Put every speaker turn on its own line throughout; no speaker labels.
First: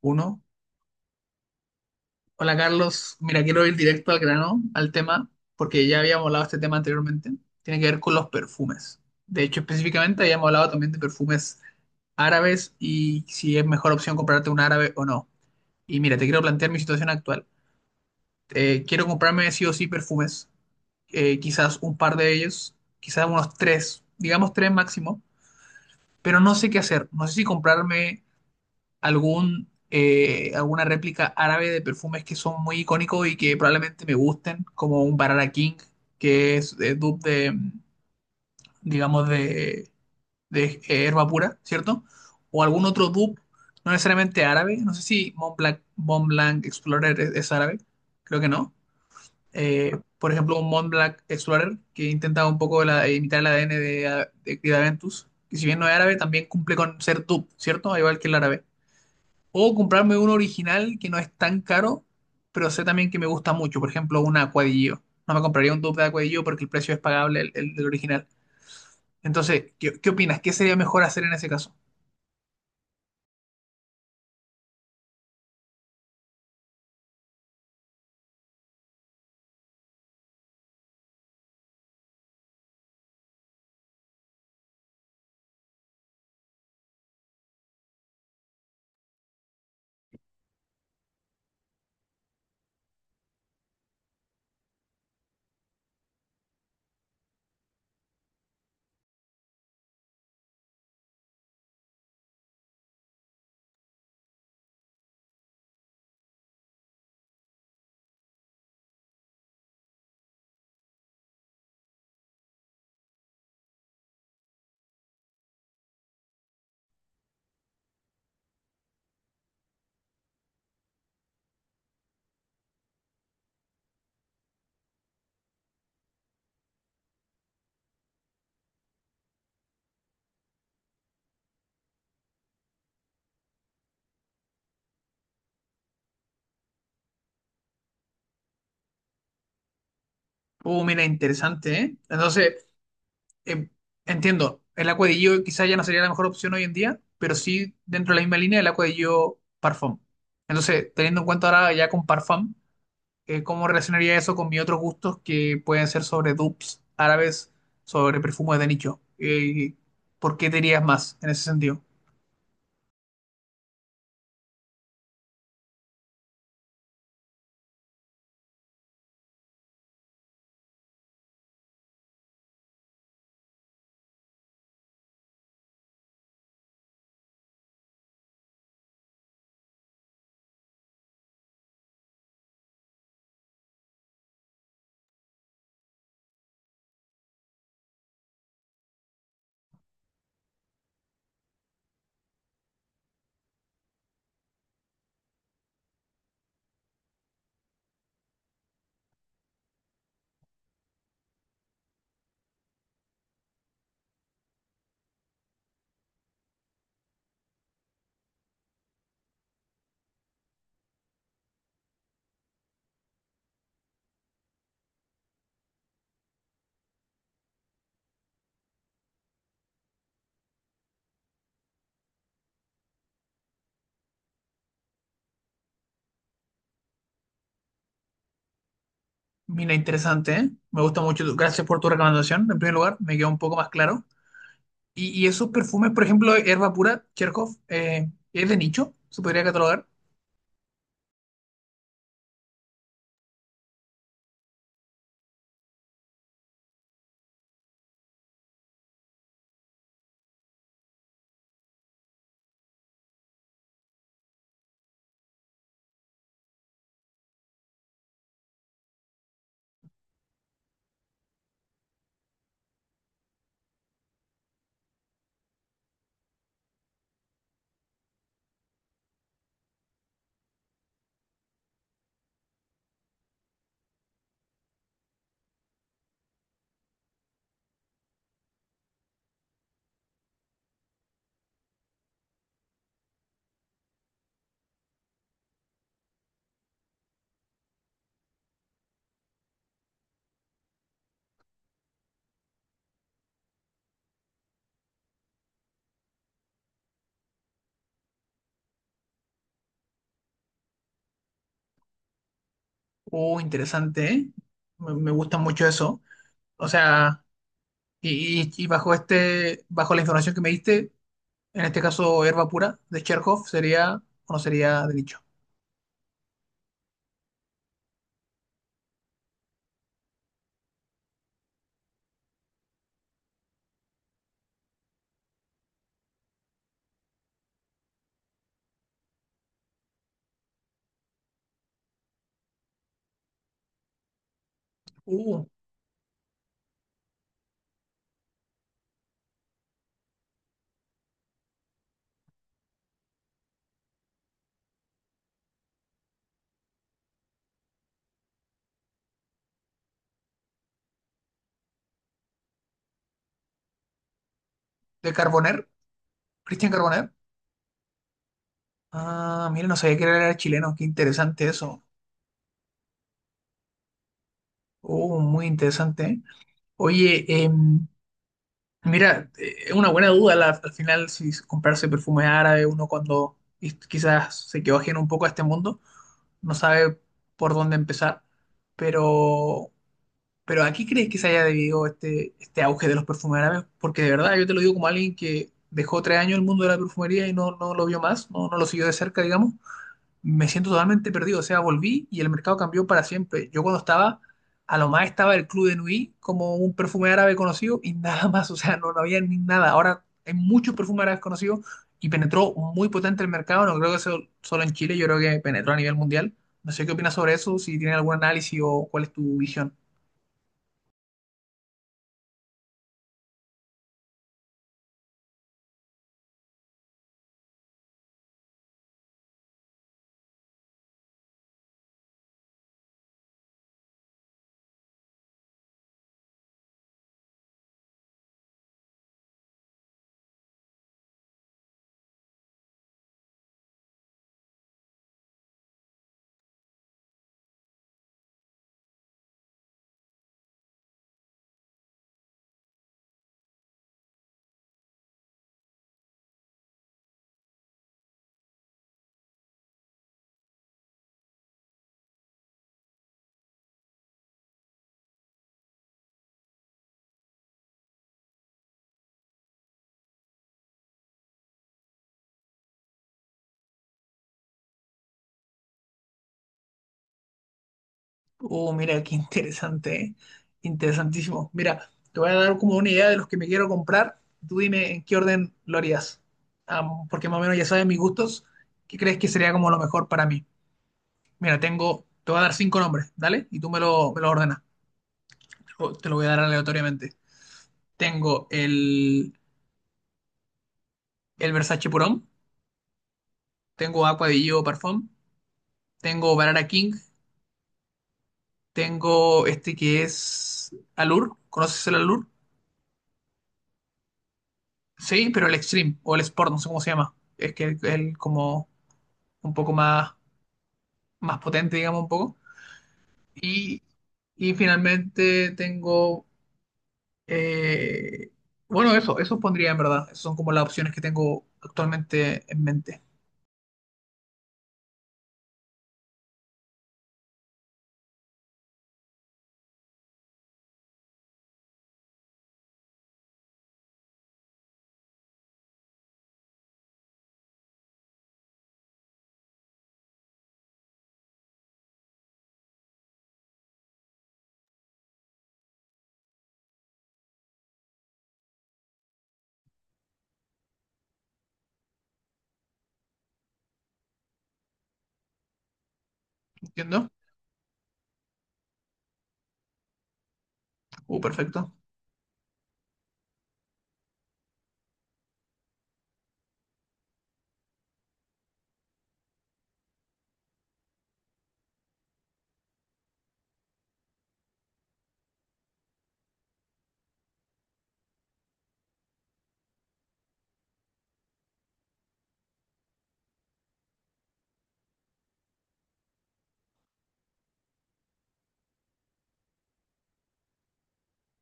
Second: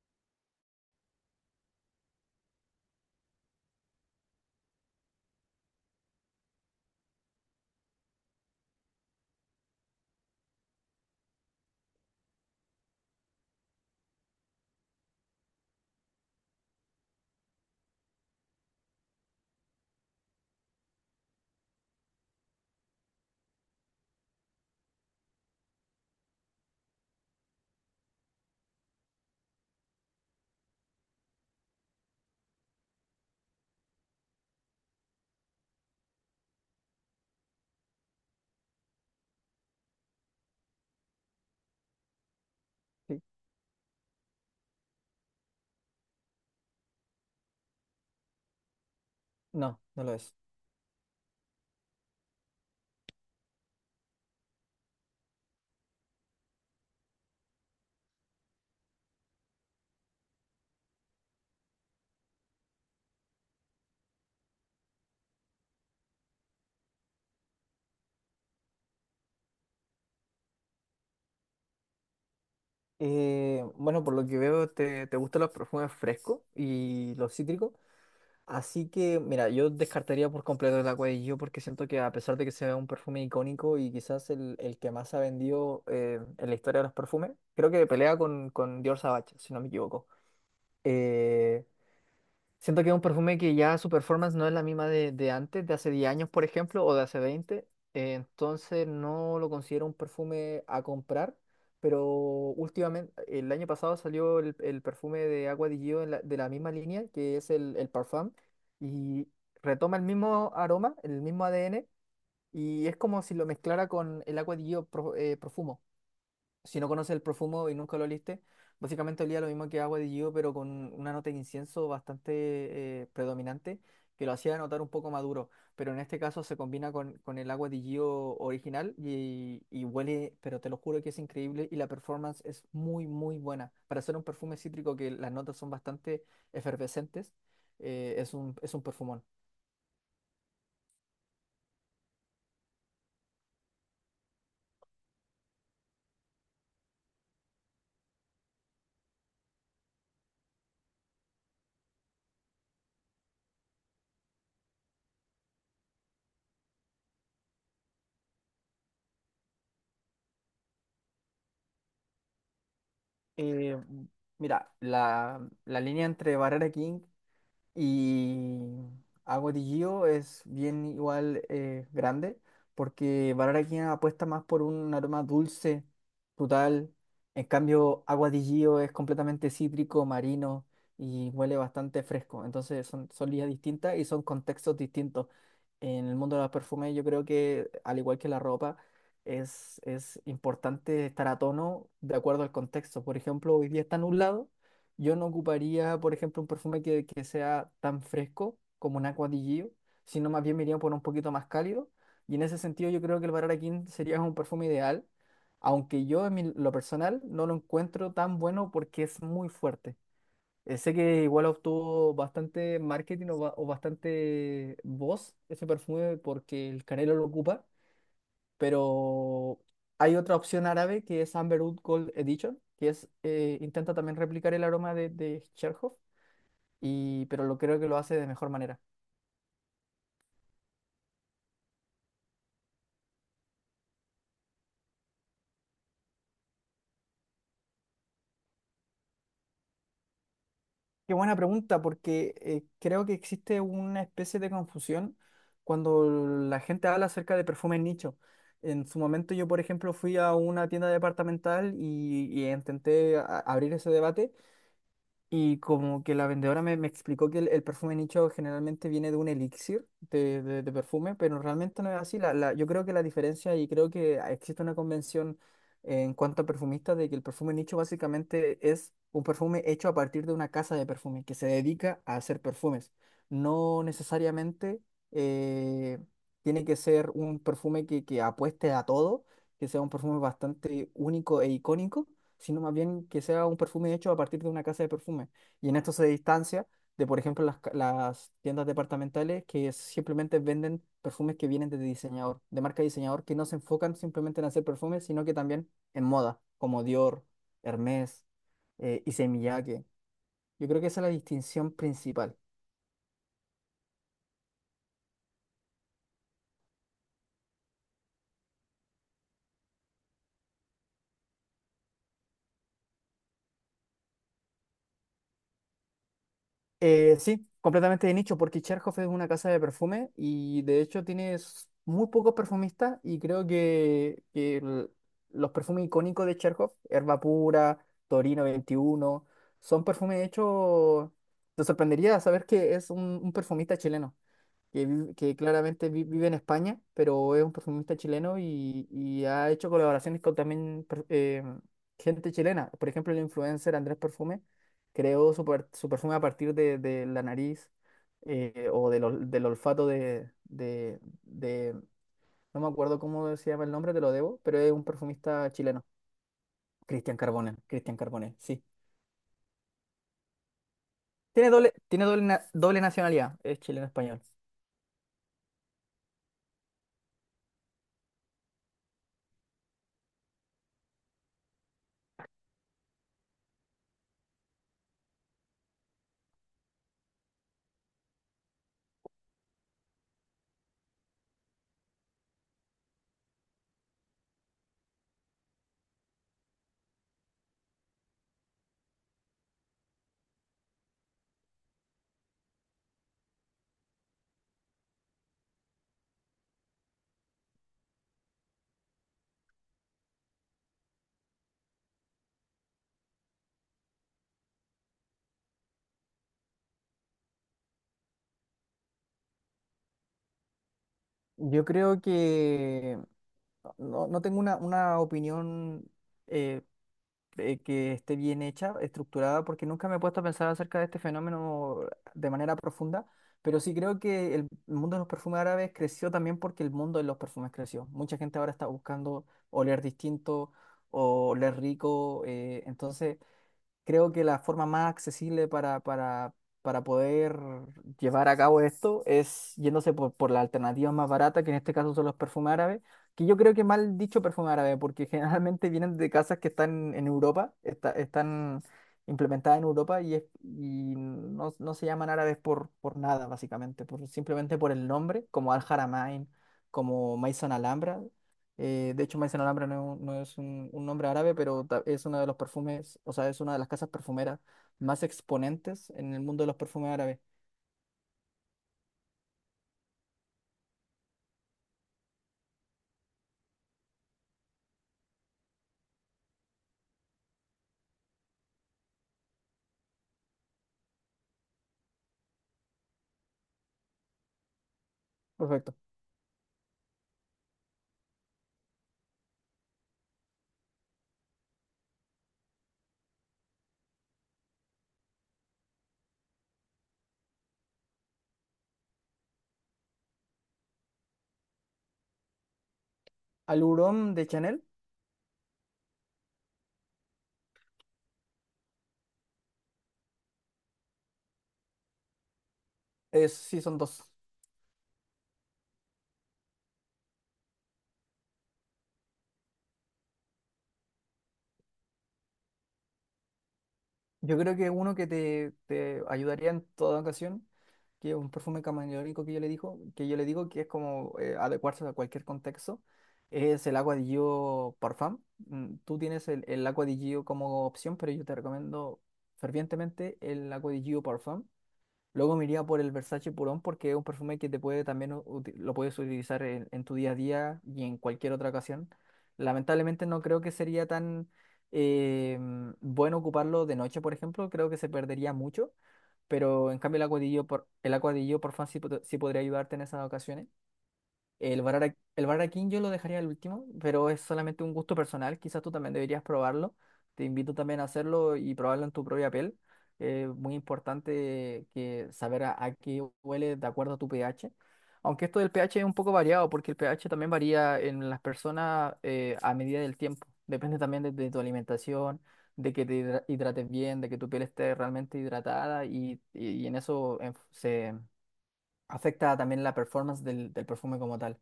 Uno. Hola Carlos, mira, quiero ir directo al grano, al tema, porque ya habíamos hablado de este tema anteriormente. Tiene que ver con los perfumes. De hecho, específicamente habíamos hablado también de perfumes árabes y si es mejor opción comprarte un árabe o no. Y mira, te quiero plantear mi situación actual. Quiero comprarme sí o sí perfumes, quizás un par de ellos, quizás unos tres, digamos tres máximo, pero no sé qué hacer. No sé si comprarme algún, alguna réplica árabe de perfumes que son muy icónicos y que probablemente me gusten, como un Barara King, que es dupe digamos, de Herba Pura, ¿cierto? O algún otro
Sí.
dupe, no necesariamente árabe, no sé si Montblanc, Montblanc Explorer es árabe, creo que no.
No, no lo
Por
es.
ejemplo, un Montblanc Explorer que intenta un poco imitar el ADN de Creed Aventus, que si bien no es árabe, también cumple con ser dupe, ¿cierto? Al igual que el árabe. O comprarme uno original que no es tan caro, pero sé también que me gusta mucho. Por ejemplo, un acuadillo. No me compraría un dupe de acuadillo porque el precio es pagable el del original. Entonces, ¿qué, qué opinas? ¿Qué sería mejor hacer en ese caso?
Bueno, por lo que veo, te gustan los perfumes frescos y los cítricos. Así que, mira, yo descartaría por completo el Agua de Gio porque siento que a pesar de que sea un perfume icónico y quizás el que más ha vendido en la historia de los perfumes, creo que pelea con Dior Sauvage, si no me equivoco. Eh, Siento que es un perfume que ya su performance no es la misma de antes, de hace 10 años, por ejemplo, o de hace veinte, entonces no lo considero un perfume a comprar, pero últimamente, el año pasado salió el perfume de Agua di Gio en de la misma línea, que es el Parfum, y retoma el mismo aroma, el mismo ADN, y es como si lo mezclara con el Agua di Gio Profumo. Si no conoces el profumo y nunca lo oliste, básicamente olía lo mismo que agua de Gio, pero con una nota de incienso bastante predominante, que lo hacía notar un poco maduro. Pero en este caso se combina con el agua de Gio original y huele, pero te lo juro que es increíble y la performance es muy, muy buena. Para ser un perfume cítrico que las notas son bastante efervescentes, es un perfumón.
Oh, mira, interesante, ¿eh? Entonces, eh, entiendo, el acuadillo quizás ya no sería la mejor opción hoy en día, pero sí dentro de la misma línea el acuadillo Parfum. Entonces, teniendo en cuenta ahora ya con Parfum, ¿cómo relacionaría eso con mis otros gustos que pueden ser sobre dupes árabes, sobre perfumes de nicho? ¿Por qué te dirías más en ese sentido?
Eh, Mira, la línea entre Barrera King y Agua de Gio es bien igual grande, porque Bararaquina apuesta más por un aroma dulce, frutal. En cambio, Agua de Gio es completamente cítrico, marino, y huele bastante fresco. Entonces son, son líneas distintas y son contextos distintos. En el mundo de los perfumes yo creo que, al igual que la ropa, es importante estar a tono de acuerdo al contexto. Por ejemplo, hoy día está nublado, yo no ocuparía, por ejemplo, un perfume que sea tan fresco como un Acqua di Gio, sino más bien me iría por un poquito más cálido. Y en ese sentido yo creo que el Bararaquín sería un perfume ideal, aunque yo en lo personal no lo encuentro tan bueno porque es muy fuerte. Sé que igual obtuvo bastante marketing o, o bastante voz ese perfume porque el Canelo lo ocupa, pero hay otra opción árabe que es Amberwood Gold Edition, que es, intenta también replicar el aroma de Cherhoff, y, pero lo creo que lo hace de mejor manera.
Mira, interesante, ¿eh? Me gusta mucho. Gracias por tu recomendación. En primer lugar, me queda un poco más claro. Y esos perfumes, por ejemplo, Herba Pura, Cherkov, ¿es de nicho? ¿Se podría catalogar?
Qué buena pregunta, porque creo que existe una especie de confusión cuando la gente habla acerca de perfumes nicho. En su momento yo, por ejemplo, fui a una tienda departamental y intenté abrir ese debate. Y como que la vendedora me, me explicó que el perfume nicho generalmente viene de un elixir de perfume, pero realmente no es así. Yo creo que la diferencia, y creo que existe una convención en cuanto a perfumistas, de que el perfume nicho básicamente es un perfume hecho a partir de una casa de perfume que se dedica a hacer perfumes. No necesariamente eh, tiene que ser un perfume que apueste a todo, que sea un perfume bastante único e icónico, sino más bien que sea un perfume hecho a partir de una casa de perfume. Y en esto se distancia de, por ejemplo, las, las tiendas departamentales que simplemente venden perfumes que vienen de diseñador, de marca de diseñador, que no se enfocan simplemente en hacer perfumes, sino que también en moda, como Dior, Hermès, Issey Miyake. Yo creo que esa es la distinción principal.
Oh, interesante, ¿eh? Me gusta mucho eso. O sea, y bajo este, bajo la información que me diste, en este caso, Herba Pura de Cherkov sería o no sería de nicho.
Sí, completamente de nicho, porque Cherhoff es una casa de perfume y de hecho tienes muy pocos perfumistas y creo que los perfumes icónicos de Cherhoff, Herba Pura, Torino 21, son perfumes hechos... Te sorprendería saber que es un perfumista chileno que, que
Uh,
claramente vive en España, pero es un perfumista chileno y ha hecho colaboraciones con también gente chilena. Por ejemplo, el influencer Andrés Perfume creó su, su perfume a partir de la nariz, o del, del olfato no me acuerdo cómo se llama el nombre, te lo debo, pero es un
de
perfumista
Carboner,
chileno.
Cristian Carboner.
Cristian Carbonell, Cristian Carbonell, sí.
Ah, mira, no sabía que era chileno, qué interesante eso.
Tiene doble, doble nacionalidad, es chileno-español.
Oh, muy interesante. ¿Eh? Oye, mira, es una buena duda al final si comprarse perfume árabe, uno cuando quizás se quedó ajeno un poco a este mundo, no sabe por dónde empezar. Pero, pero ¿a qué crees que se haya debido este, este auge de los perfumes árabes? Porque de verdad, yo te lo digo como alguien que dejó tres años el mundo de la perfumería y no, no lo vio más, no lo siguió de cerca, digamos me siento totalmente perdido. O sea, volví y el mercado cambió para siempre. Yo cuando estaba, a lo más estaba el Club de Nui como un perfume árabe conocido y nada más. O sea, no había ni nada. Ahora hay muchos perfumes árabes conocidos y penetró muy potente el mercado. No creo que sea solo en Chile, yo creo que penetró a nivel mundial. No sé qué opinas sobre eso, si tienes algún análisis o cuál es tu visión.
Yo creo que no, no tengo una opinión, eh, que esté bien hecha, estructurada, porque nunca me he puesto a pensar acerca de este fenómeno de manera profunda, pero sí creo que el mundo de los perfumes árabes creció también porque el mundo de los perfumes creció. Mucha gente ahora está buscando oler distinto o oler rico, entonces creo que la forma más accesible para poder llevar a cabo esto es yéndose por la alternativa más barata que en este caso son los perfumes árabes, que yo creo que mal dicho perfume árabe, porque generalmente vienen de casas que están en Europa, están implementadas en Europa y, y no, no se llaman árabes por nada, básicamente, por, simplemente por el nombre, como Al Haramain, como Maison Alhambra, de hecho, Maison Alhambra no, es un un nombre árabe, pero es una de los perfumes, o sea, es una de las casas perfumeras más exponentes en el mundo de los perfumes árabes.
Oh, mira, qué interesante, ¿eh? Interesantísimo. Mira, te voy a dar como una idea de los que me quiero comprar. Tú dime en qué orden lo harías. Am, porque más o menos ya sabes mis gustos. ¿Qué crees que sería como lo mejor para mí? Mira, tengo, te voy a dar cinco nombres, ¿dale? Y tú me lo ordenas. Te
Perfecto.
lo, te lo voy a dar aleatoriamente. Tengo el Versace Purón. Tengo Aqua di Gio Parfum. Tengo Barara King. Tengo este que es Allure. ¿Conoces el Allure?
Aluron de Chanel,
Sí, pero el Extreme o el Sport, no sé cómo se llama. Es que el como un poco más, más potente, digamos, un poco.
es, sí, son
Y,
dos.
y finalmente tengo, eh, bueno, eso pondría en verdad. Esas son como las opciones que tengo actualmente en mente.
Yo creo que uno que te ayudaría en toda ocasión, que es un perfume camaleónico que yo le digo, que yo le digo que es como adecuarse a cualquier contexto, es el Agua di Gio Parfum. Mm, tú tienes el Agua di Gio como opción, pero yo te recomiendo fervientemente el Agua di Gio Parfum. Luego me iría por el Versace Purón porque es un perfume que te puede también lo puedes utilizar en tu día a día y en cualquier otra ocasión. Lamentablemente no creo que sería tan eh, bueno ocuparlo de noche, por ejemplo. Creo que se perdería mucho. Pero en cambio el
¿Entiendo?
acuadillo el acuadillo por fan sí, sí podría ayudarte en esas ocasiones.
Perfecto.
El Barara King yo lo dejaría al último, pero es solamente un gusto personal. Quizás tú también deberías probarlo. Te invito también a hacerlo y probarlo en tu propia piel. Muy importante que saber a qué huele de acuerdo a tu pH. Aunque esto del pH es un poco variado, porque el pH también varía en las personas, a medida del tiempo. Depende también de tu alimentación, de que te hidrates bien, de que tu piel esté realmente hidratada y, y en eso, se afecta también la performance del perfume como tal.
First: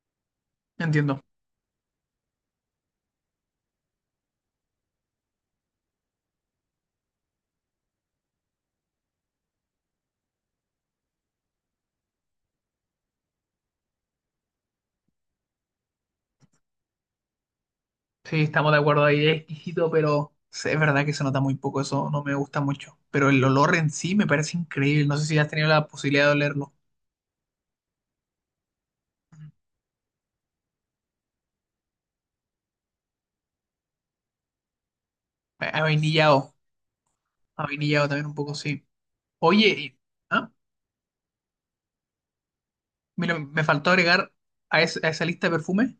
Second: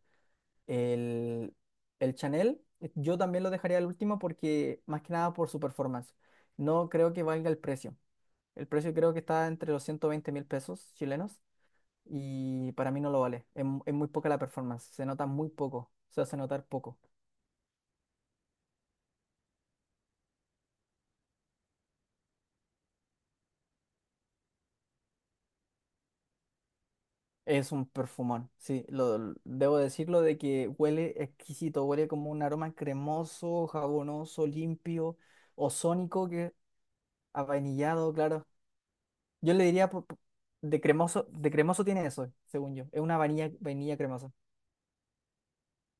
Entiendo.
El, el Chanel, yo también lo dejaría al último porque, más que nada, por su performance. No creo que valga el precio. El precio creo que está entre los 120.000 pesos chilenos, y para mí no lo vale. Es, es muy poca la performance. Se nota muy poco. Se hace notar poco.
Sí, estamos de acuerdo ahí. Es exquisito, pero sí, es verdad que se nota muy poco. Eso no me gusta mucho. Pero el olor en sí me parece increíble. No sé si has tenido la posibilidad de olerlo.
Es un perfumón. Sí, debo decirlo de que huele exquisito. Huele como un aroma cremoso, jabonoso, limpio,
A
ozónico,
vainillado.
que, a
A vainillado
vainillado
también un
claro.
poco, sí.
Yo le
Oye,
diría
ah,
de cremoso tiene eso, según yo. Es una
mira,
vainilla,
me faltó
vainilla
agregar
cremosa.
a, a esa lista de perfumes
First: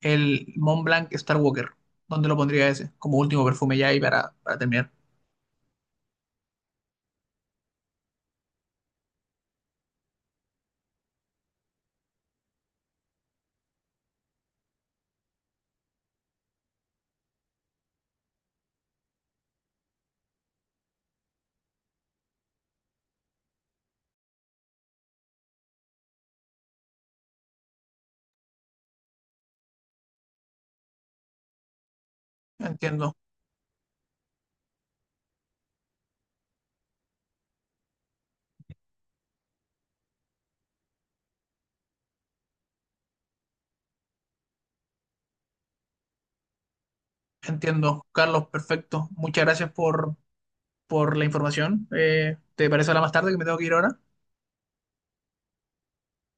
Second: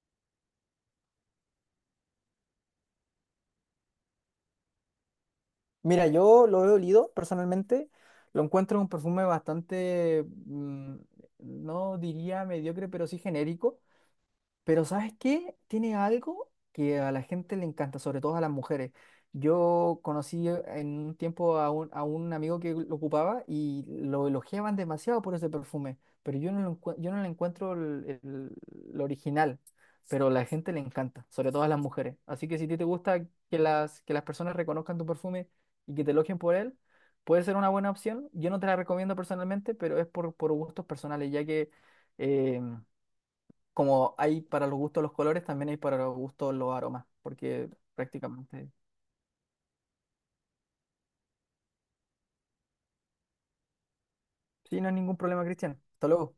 el Mont Blanc Star Walker. ¿Dónde lo pondría ese? Como último perfume ya y para terminar.
Mira, yo lo he olido personalmente. Lo encuentro un perfume bastante, mm, no diría mediocre, pero sí genérico. Pero ¿sabes qué? Tiene algo que a la gente le encanta, sobre todo a las mujeres. Yo conocí en un tiempo a un amigo que lo ocupaba y lo elogiaban demasiado por ese perfume, pero yo no lo, yo no le encuentro lo original, pero a la gente le encanta, sobre todo a las mujeres. Así que si a ti te
Entiendo,
gusta que las personas reconozcan tu perfume y que te elogien por él, puede ser una buena opción. Yo no te la recomiendo personalmente, pero es por gustos personales, ya que... eh, como hay para los gustos los colores, también hay para los gustos los aromas, porque
entiendo. Carlos,
prácticamente,
perfecto. Muchas gracias por la información. ¿Te parece hablar más tarde que me tengo que ir ahora?
sí, no hay ningún problema, Cristian. Hasta luego.